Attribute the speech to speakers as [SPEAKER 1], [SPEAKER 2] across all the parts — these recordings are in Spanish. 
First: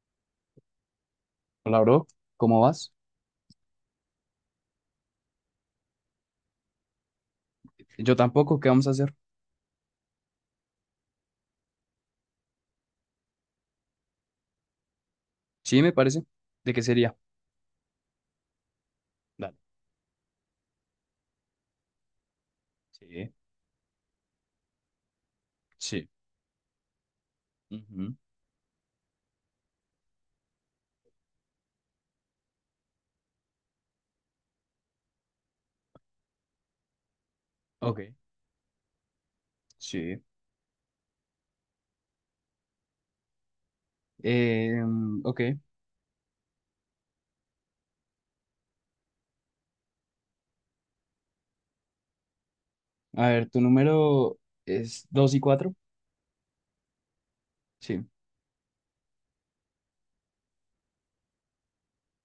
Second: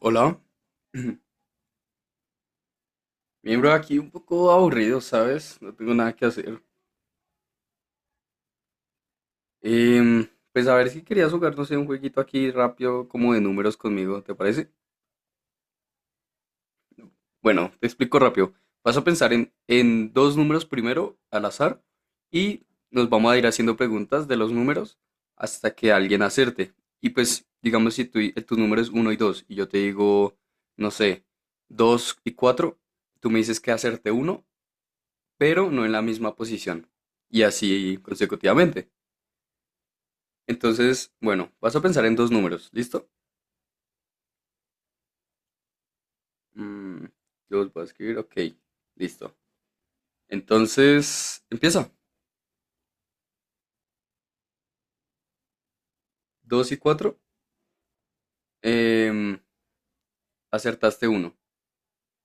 [SPEAKER 1] Hola,
[SPEAKER 2] Hola, bro. ¿Cómo vas?
[SPEAKER 1] miembro aquí un poco aburrido, ¿sabes? No tengo nada que hacer.
[SPEAKER 2] Yo tampoco. ¿Qué vamos a hacer?
[SPEAKER 1] Em, pues a ver si querías jugar, no sé, un jueguito aquí rápido, como de números conmigo, ¿te parece?
[SPEAKER 2] Sí, me parece. ¿De qué sería?
[SPEAKER 1] Bueno, te explico rápido. Vas a pensar en,
[SPEAKER 2] Dale.
[SPEAKER 1] en dos números primero, al azar, y nos vamos
[SPEAKER 2] Sí.
[SPEAKER 1] a ir haciendo preguntas de los números hasta que
[SPEAKER 2] Sí.
[SPEAKER 1] alguien acerte. Y pues, digamos, si
[SPEAKER 2] Ujú.
[SPEAKER 1] tu número es 1 y 2 y yo te digo, no sé, 2 y 4, tú me dices que acerte uno, pero no en la misma posición. Y así
[SPEAKER 2] Ok.
[SPEAKER 1] consecutivamente.
[SPEAKER 2] Sí.
[SPEAKER 1] Entonces, bueno, vas a pensar en dos números, ¿listo?
[SPEAKER 2] Eh, ok.
[SPEAKER 1] Mm, los voy a escribir, ok, listo. Entonces, empieza.
[SPEAKER 2] A ver, ¿tu número es 2 y cuatro?
[SPEAKER 1] Dos y 4,
[SPEAKER 2] Sí.
[SPEAKER 1] acertaste uno.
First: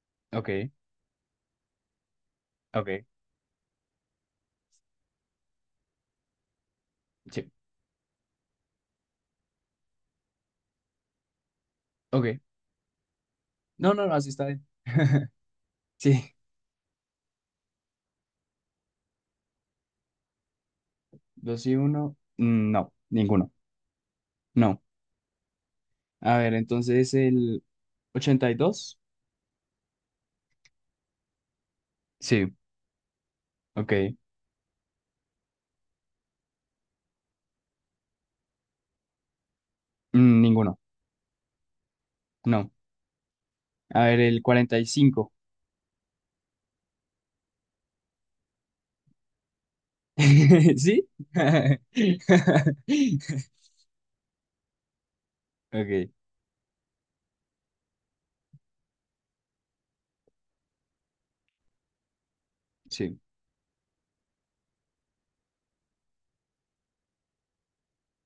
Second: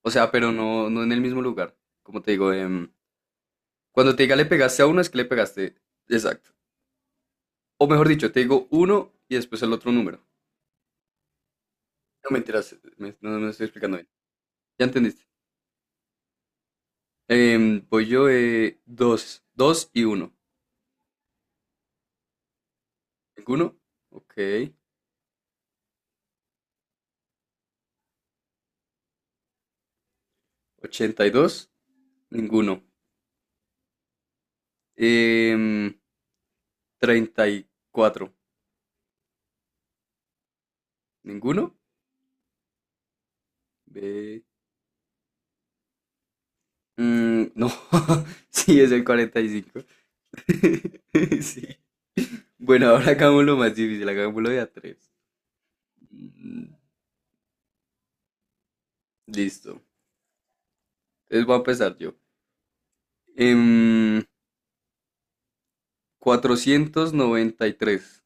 [SPEAKER 1] O sea, pero
[SPEAKER 2] Ok.
[SPEAKER 1] no, no en el mismo lugar. Como te digo,
[SPEAKER 2] Ok.
[SPEAKER 1] cuando te diga le pegaste a uno, es que le pegaste. Exacto.
[SPEAKER 2] Sí.
[SPEAKER 1] O mejor dicho, te digo uno y después el otro número. No
[SPEAKER 2] Ok.
[SPEAKER 1] mentiras, me, no no me estoy
[SPEAKER 2] No,
[SPEAKER 1] explicando
[SPEAKER 2] no,
[SPEAKER 1] bien.
[SPEAKER 2] no, así está bien.
[SPEAKER 1] Ya entendiste.
[SPEAKER 2] Sí.
[SPEAKER 1] Voy yo, 2 2 y uno.
[SPEAKER 2] 2 y uno. No, ninguno.
[SPEAKER 1] ¿Ninguno? Ok.
[SPEAKER 2] No. A ver, entonces el 82.
[SPEAKER 1] 82.
[SPEAKER 2] Sí.
[SPEAKER 1] Ninguno.
[SPEAKER 2] Ok.
[SPEAKER 1] Em, 34.
[SPEAKER 2] Ninguno.
[SPEAKER 1] ¿Ninguno?
[SPEAKER 2] No. A ver, el
[SPEAKER 1] Ve-
[SPEAKER 2] 45.
[SPEAKER 1] no, sí, es el 45.
[SPEAKER 2] ¿Sí?
[SPEAKER 1] Sí. Bueno, ahora hagámoslo más difícil, hagámoslo de a 3.
[SPEAKER 2] Ok,
[SPEAKER 1] Listo. Entonces voy a empezar yo.
[SPEAKER 2] sí.
[SPEAKER 1] Em, 493.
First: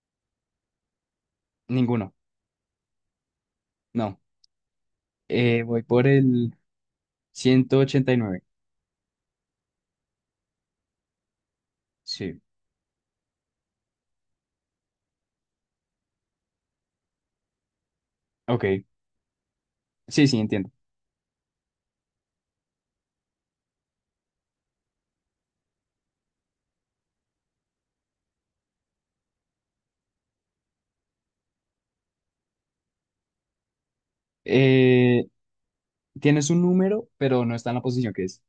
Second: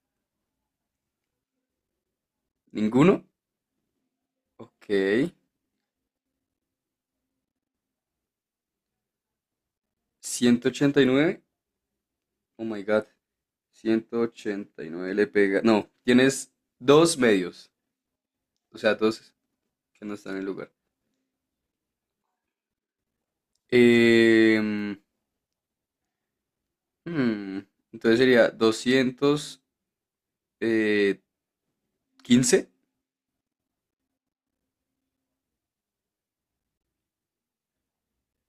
[SPEAKER 2] Ninguno.
[SPEAKER 1] ¿Ninguno?
[SPEAKER 2] No.
[SPEAKER 1] Ok.
[SPEAKER 2] Voy por el 189.
[SPEAKER 1] 189.
[SPEAKER 2] Sí.
[SPEAKER 1] Oh my God. 189 le pega. No, tienes dos medios.
[SPEAKER 2] Ok.
[SPEAKER 1] O sea, dos que no
[SPEAKER 2] Sí,
[SPEAKER 1] están en
[SPEAKER 2] sí,
[SPEAKER 1] el
[SPEAKER 2] entiendo.
[SPEAKER 1] lugar. Em, hmm, entonces sería doscientos eh, quince.
[SPEAKER 2] Eh, tienes un número, pero no está en la posición que es.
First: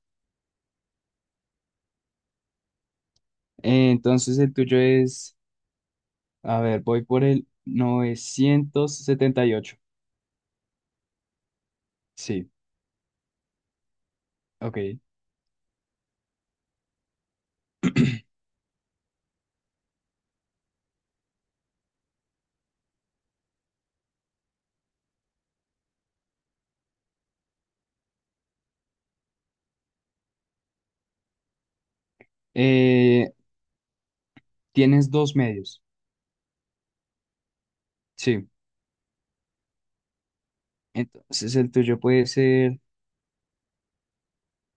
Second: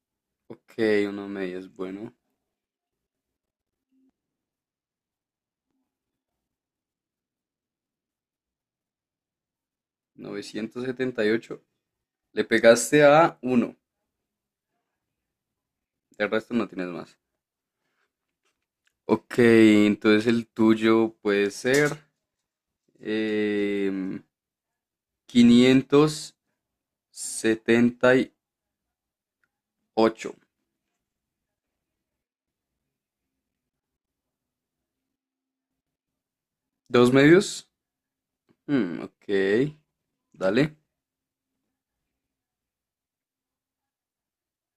[SPEAKER 1] Ok, uno medio es bueno.
[SPEAKER 2] Entonces el tuyo es. A ver, voy por el 978.
[SPEAKER 1] 978. Le
[SPEAKER 2] Sí.
[SPEAKER 1] pegaste a uno.
[SPEAKER 2] Ok.
[SPEAKER 1] El resto no tienes más. Ok, entonces el tuyo puede ser eh, 578.
[SPEAKER 2] Eh, tienes dos medios.
[SPEAKER 1] ¿Dos medios?
[SPEAKER 2] Sí.
[SPEAKER 1] Hmm, ok, dale.
[SPEAKER 2] Entonces el tuyo puede ser.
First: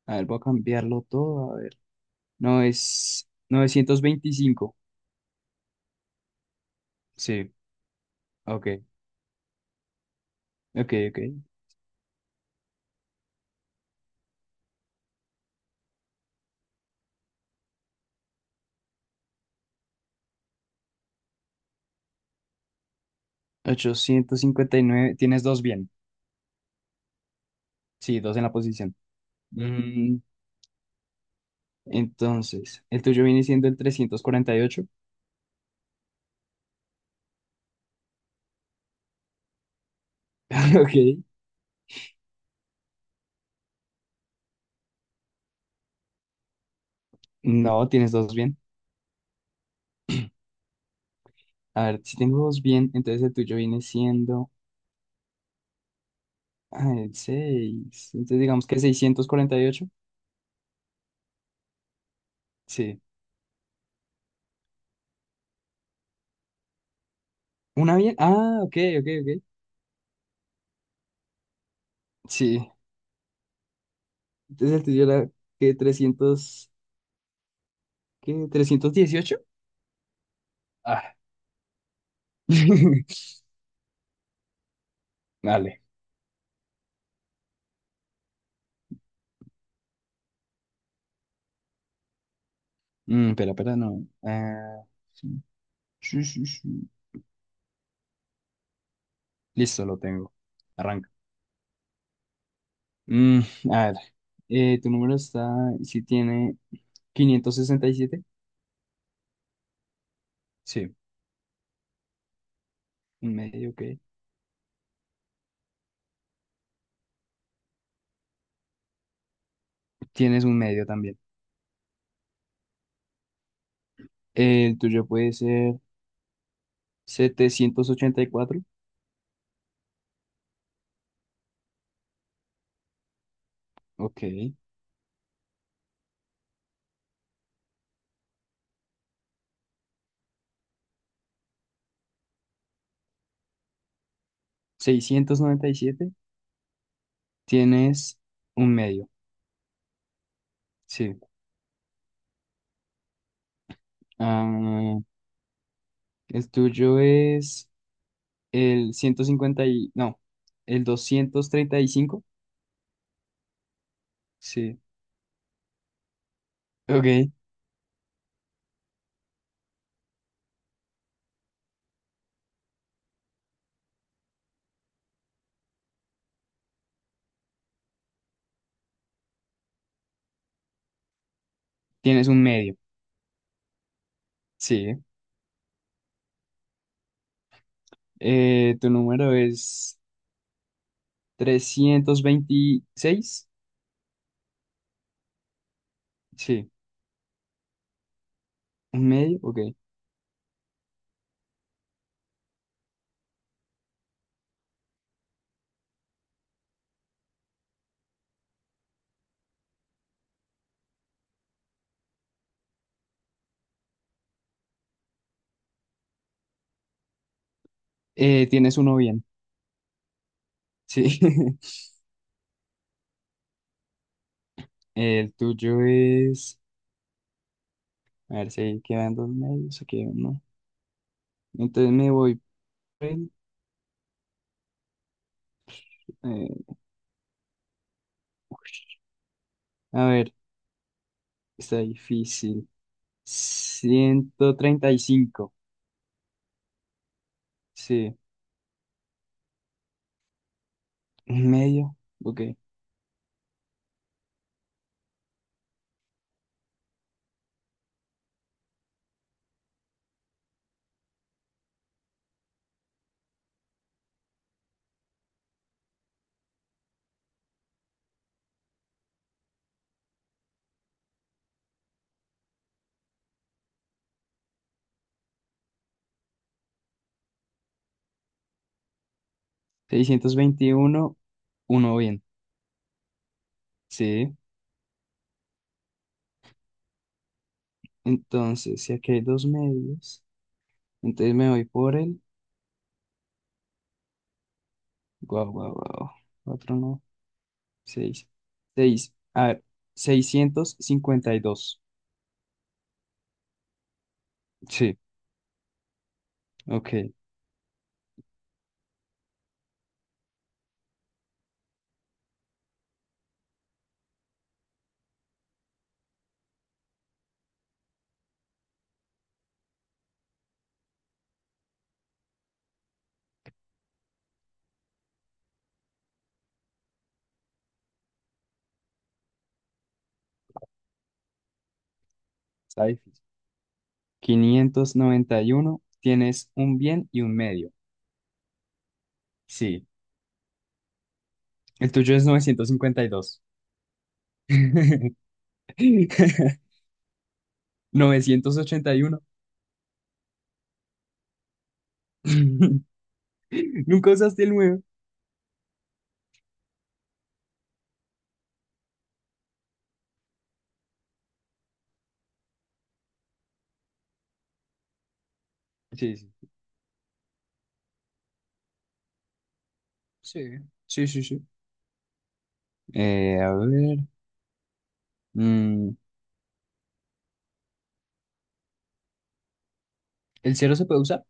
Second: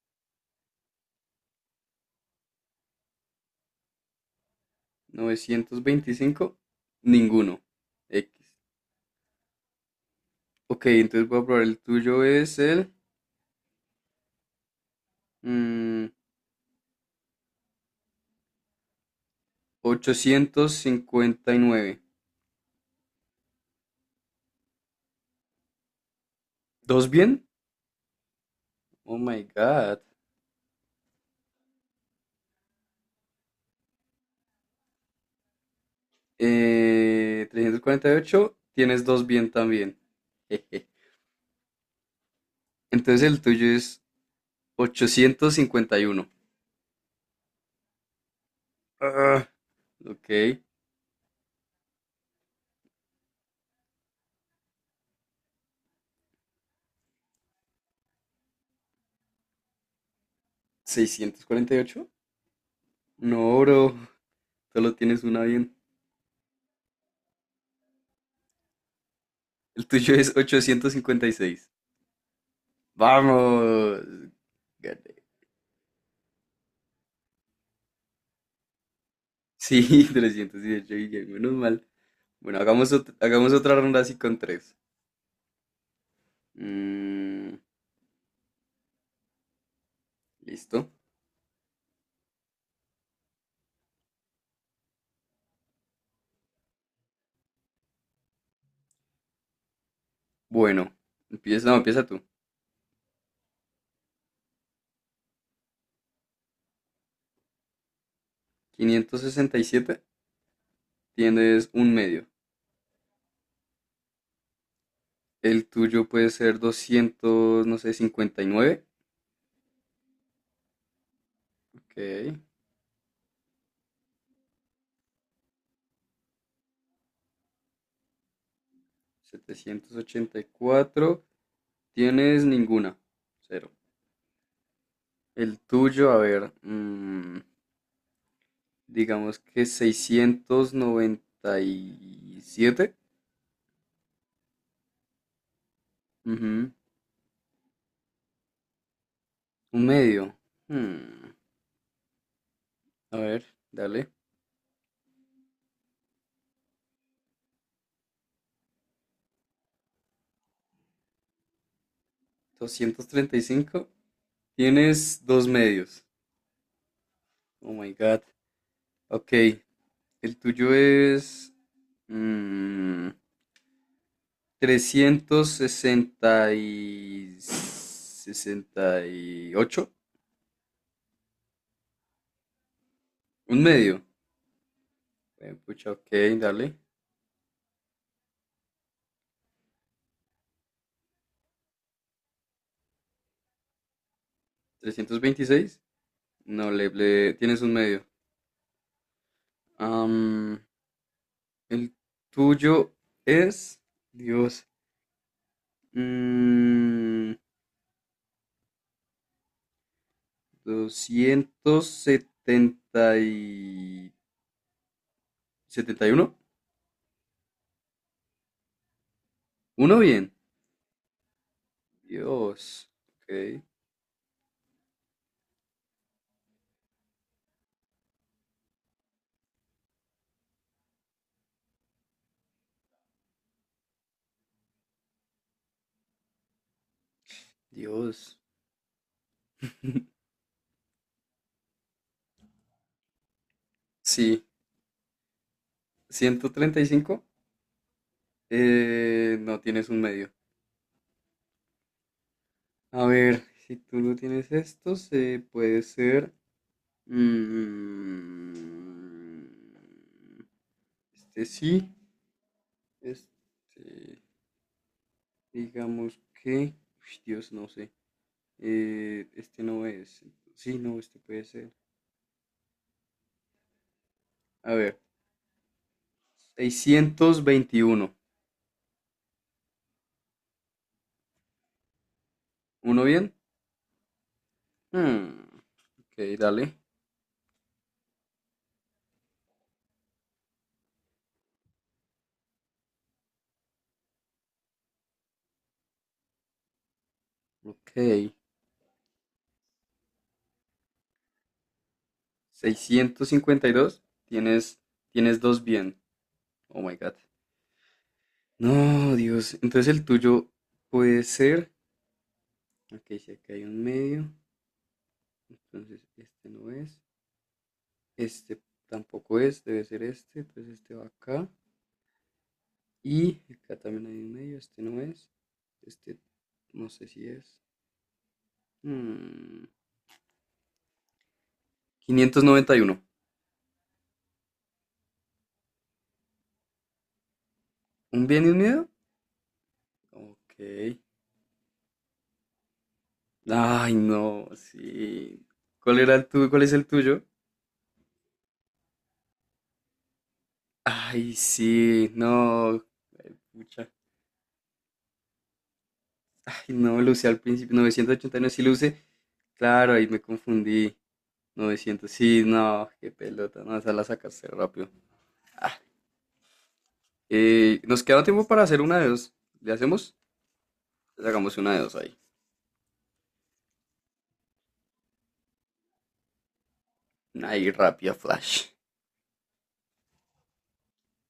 [SPEAKER 2] A ver, voy a cambiarlo todo. No, es 925.
[SPEAKER 1] 925,
[SPEAKER 2] Sí.
[SPEAKER 1] ninguno. X.
[SPEAKER 2] Ok,
[SPEAKER 1] Ok,
[SPEAKER 2] ok, ok.
[SPEAKER 1] entonces voy a probar, el tuyo es el mm, 859.
[SPEAKER 2] 859. Tienes dos bien.
[SPEAKER 1] ¿Dos bien?
[SPEAKER 2] Sí, dos en la posición.
[SPEAKER 1] Oh my God.
[SPEAKER 2] Mm, entonces, el tuyo viene siendo el 348.
[SPEAKER 1] 348 tienes dos bien también. Jeje.
[SPEAKER 2] Ok.
[SPEAKER 1] Entonces el tuyo es 851.
[SPEAKER 2] No, tienes dos bien.
[SPEAKER 1] Ah, ok.
[SPEAKER 2] A ver, si tengo dos bien, entonces el tuyo viene siendo el seis. Entonces digamos que 648.
[SPEAKER 1] ¿648?
[SPEAKER 2] Sí.
[SPEAKER 1] No, bro. Solo tienes una bien.
[SPEAKER 2] Una bien. Ah, ok, ok, ok.
[SPEAKER 1] El tuyo es 856.
[SPEAKER 2] Sí.
[SPEAKER 1] Vamos.
[SPEAKER 2] Entonces el tuyo
[SPEAKER 1] Gané.
[SPEAKER 2] era que trescientos, ¿qué? 318.
[SPEAKER 1] Sí, 318
[SPEAKER 2] Ah.
[SPEAKER 1] Guillén, menos mal. Bueno, hagamos otra ronda así con tres.
[SPEAKER 2] Dale.
[SPEAKER 1] Mm, listo.
[SPEAKER 2] Pero no. Ah, sí, sí, sí, sí. Listo, lo tengo.
[SPEAKER 1] Bueno,
[SPEAKER 2] Arranca.
[SPEAKER 1] empieza, no, empieza tú.
[SPEAKER 2] Mm, a ver. Tu número está, si tiene 567.
[SPEAKER 1] 567,
[SPEAKER 2] Sí,
[SPEAKER 1] tienes un medio.
[SPEAKER 2] un medio, ok.
[SPEAKER 1] El tuyo puede ser doscientos, no sé, 59.
[SPEAKER 2] Tienes un medio también.
[SPEAKER 1] Ok.
[SPEAKER 2] El tuyo puede ser 784.
[SPEAKER 1] 784, tienes ninguna. Cero.
[SPEAKER 2] Ok.
[SPEAKER 1] El tuyo, a ver, digamos que 697.
[SPEAKER 2] 697.
[SPEAKER 1] Ujú.
[SPEAKER 2] Tienes un medio.
[SPEAKER 1] Un medio.
[SPEAKER 2] Sí.
[SPEAKER 1] Hmm, A ver, dale.
[SPEAKER 2] Ah, el tuyo es el 150 y, no, el 235.
[SPEAKER 1] 235.
[SPEAKER 2] Sí.
[SPEAKER 1] Tienes dos medios.
[SPEAKER 2] Ok.
[SPEAKER 1] Oh my God. Ok. El tuyo es. mm, Trescientos sesenta y ocho.
[SPEAKER 2] Tienes un medio,
[SPEAKER 1] Un medio.
[SPEAKER 2] sí.
[SPEAKER 1] Pucha, ok, dale.
[SPEAKER 2] Tu número es 326.
[SPEAKER 1] 326.
[SPEAKER 2] Sí.
[SPEAKER 1] No, tienes un medio.
[SPEAKER 2] Un medio, ok.
[SPEAKER 1] Am, el tuyo es. Dios. mm, Doscientos setenta y uno.
[SPEAKER 2] Tienes uno bien,
[SPEAKER 1] Uno bien.
[SPEAKER 2] sí.
[SPEAKER 1] Dios. Ok.
[SPEAKER 2] El tuyo es, a ver si quedan dos medios, aquí hay uno. Entonces me voy por el, eh,
[SPEAKER 1] Dios.
[SPEAKER 2] a ver, está difícil.
[SPEAKER 1] Sí.
[SPEAKER 2] 135.
[SPEAKER 1] 135.
[SPEAKER 2] Sí.
[SPEAKER 1] No tienes un medio.
[SPEAKER 2] Un medio, ok.
[SPEAKER 1] A ver, si tú no tienes esto, se puede ser. mm, este sí. Este. Digamos que. Uy, Dios, no sé. Este no es. Sí, no, este puede ser. A ver. 621.
[SPEAKER 2] 621. Uno bien,
[SPEAKER 1] ¿Uno bien?
[SPEAKER 2] sí.
[SPEAKER 1] Hmm, ok, dale.
[SPEAKER 2] Entonces, si aquí hay dos medios. Entonces me voy por el. Guau, guau, guau. Cuatro, no.
[SPEAKER 1] Ok.
[SPEAKER 2] Seis. Seis. A ver, 652.
[SPEAKER 1] 652. Tienes,
[SPEAKER 2] Sí,
[SPEAKER 1] tienes dos bien. Oh my
[SPEAKER 2] ok.
[SPEAKER 1] God. No, Dios. Entonces el tuyo puede ser. Ok, si acá hay un medio. Entonces este no es. Este tampoco es. Debe ser este. Entonces este va acá. Y acá también hay un medio. Este no es. Este no sé si es. Hmm, quinientos noventa y
[SPEAKER 2] Está
[SPEAKER 1] uno
[SPEAKER 2] difícil. 591. Tienes un bien y un medio.
[SPEAKER 1] ¿Un bien y un medio?
[SPEAKER 2] Sí.
[SPEAKER 1] Ok.
[SPEAKER 2] El tuyo es novecientos cincuenta y dos.
[SPEAKER 1] Ay, no, sí. ¿Cuál era el tuyo? ¿Cuál es el tuyo?
[SPEAKER 2] 981.
[SPEAKER 1] Ay, sí, no. Ay, pucha.
[SPEAKER 2] Nunca usaste el nuevo.
[SPEAKER 1] Ay, no, lo usé al principio. 989 sí lo usé. Claro, ahí me confundí. 900 sí, no, qué pelota. No, esa la sacaste rápido. Ah,
[SPEAKER 2] Sí, sí.
[SPEAKER 1] nos queda tiempo para hacer una de dos. ¿Le hacemos?
[SPEAKER 2] Sí, sí, sí, sí.
[SPEAKER 1] Sacamos una de dos ahí.
[SPEAKER 2] A ver. mm,
[SPEAKER 1] Ahí, rápida flash.
[SPEAKER 2] ¿El cero se puede usar?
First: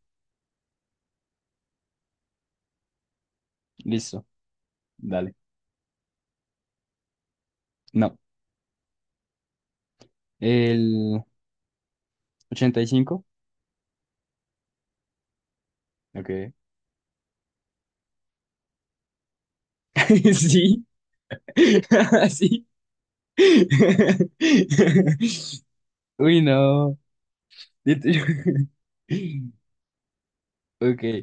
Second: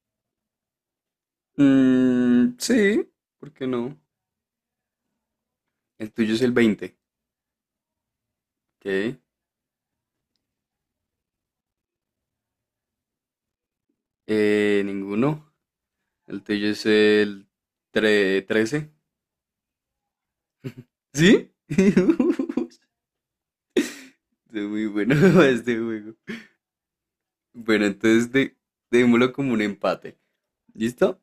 [SPEAKER 1] Mm, sí, ¿por qué no?
[SPEAKER 2] Listo. Dale.
[SPEAKER 1] El tuyo es el 20,
[SPEAKER 2] No.
[SPEAKER 1] ¿ok?
[SPEAKER 2] El 85.
[SPEAKER 1] Ninguno. El
[SPEAKER 2] Ok.
[SPEAKER 1] tuyo es el 13.
[SPEAKER 2] Sí.
[SPEAKER 1] ¿Sí?
[SPEAKER 2] Sí.
[SPEAKER 1] Este es muy bueno este juego.
[SPEAKER 2] Uy, no.
[SPEAKER 1] Bueno, entonces démoslo como un empate.
[SPEAKER 2] Ok.
[SPEAKER 1] ¿Listo?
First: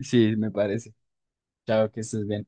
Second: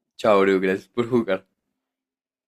[SPEAKER 2] Sí,
[SPEAKER 1] Chao,
[SPEAKER 2] me
[SPEAKER 1] bro. Gracias
[SPEAKER 2] parece.
[SPEAKER 1] por jugar.
[SPEAKER 2] Chao, que estés bien.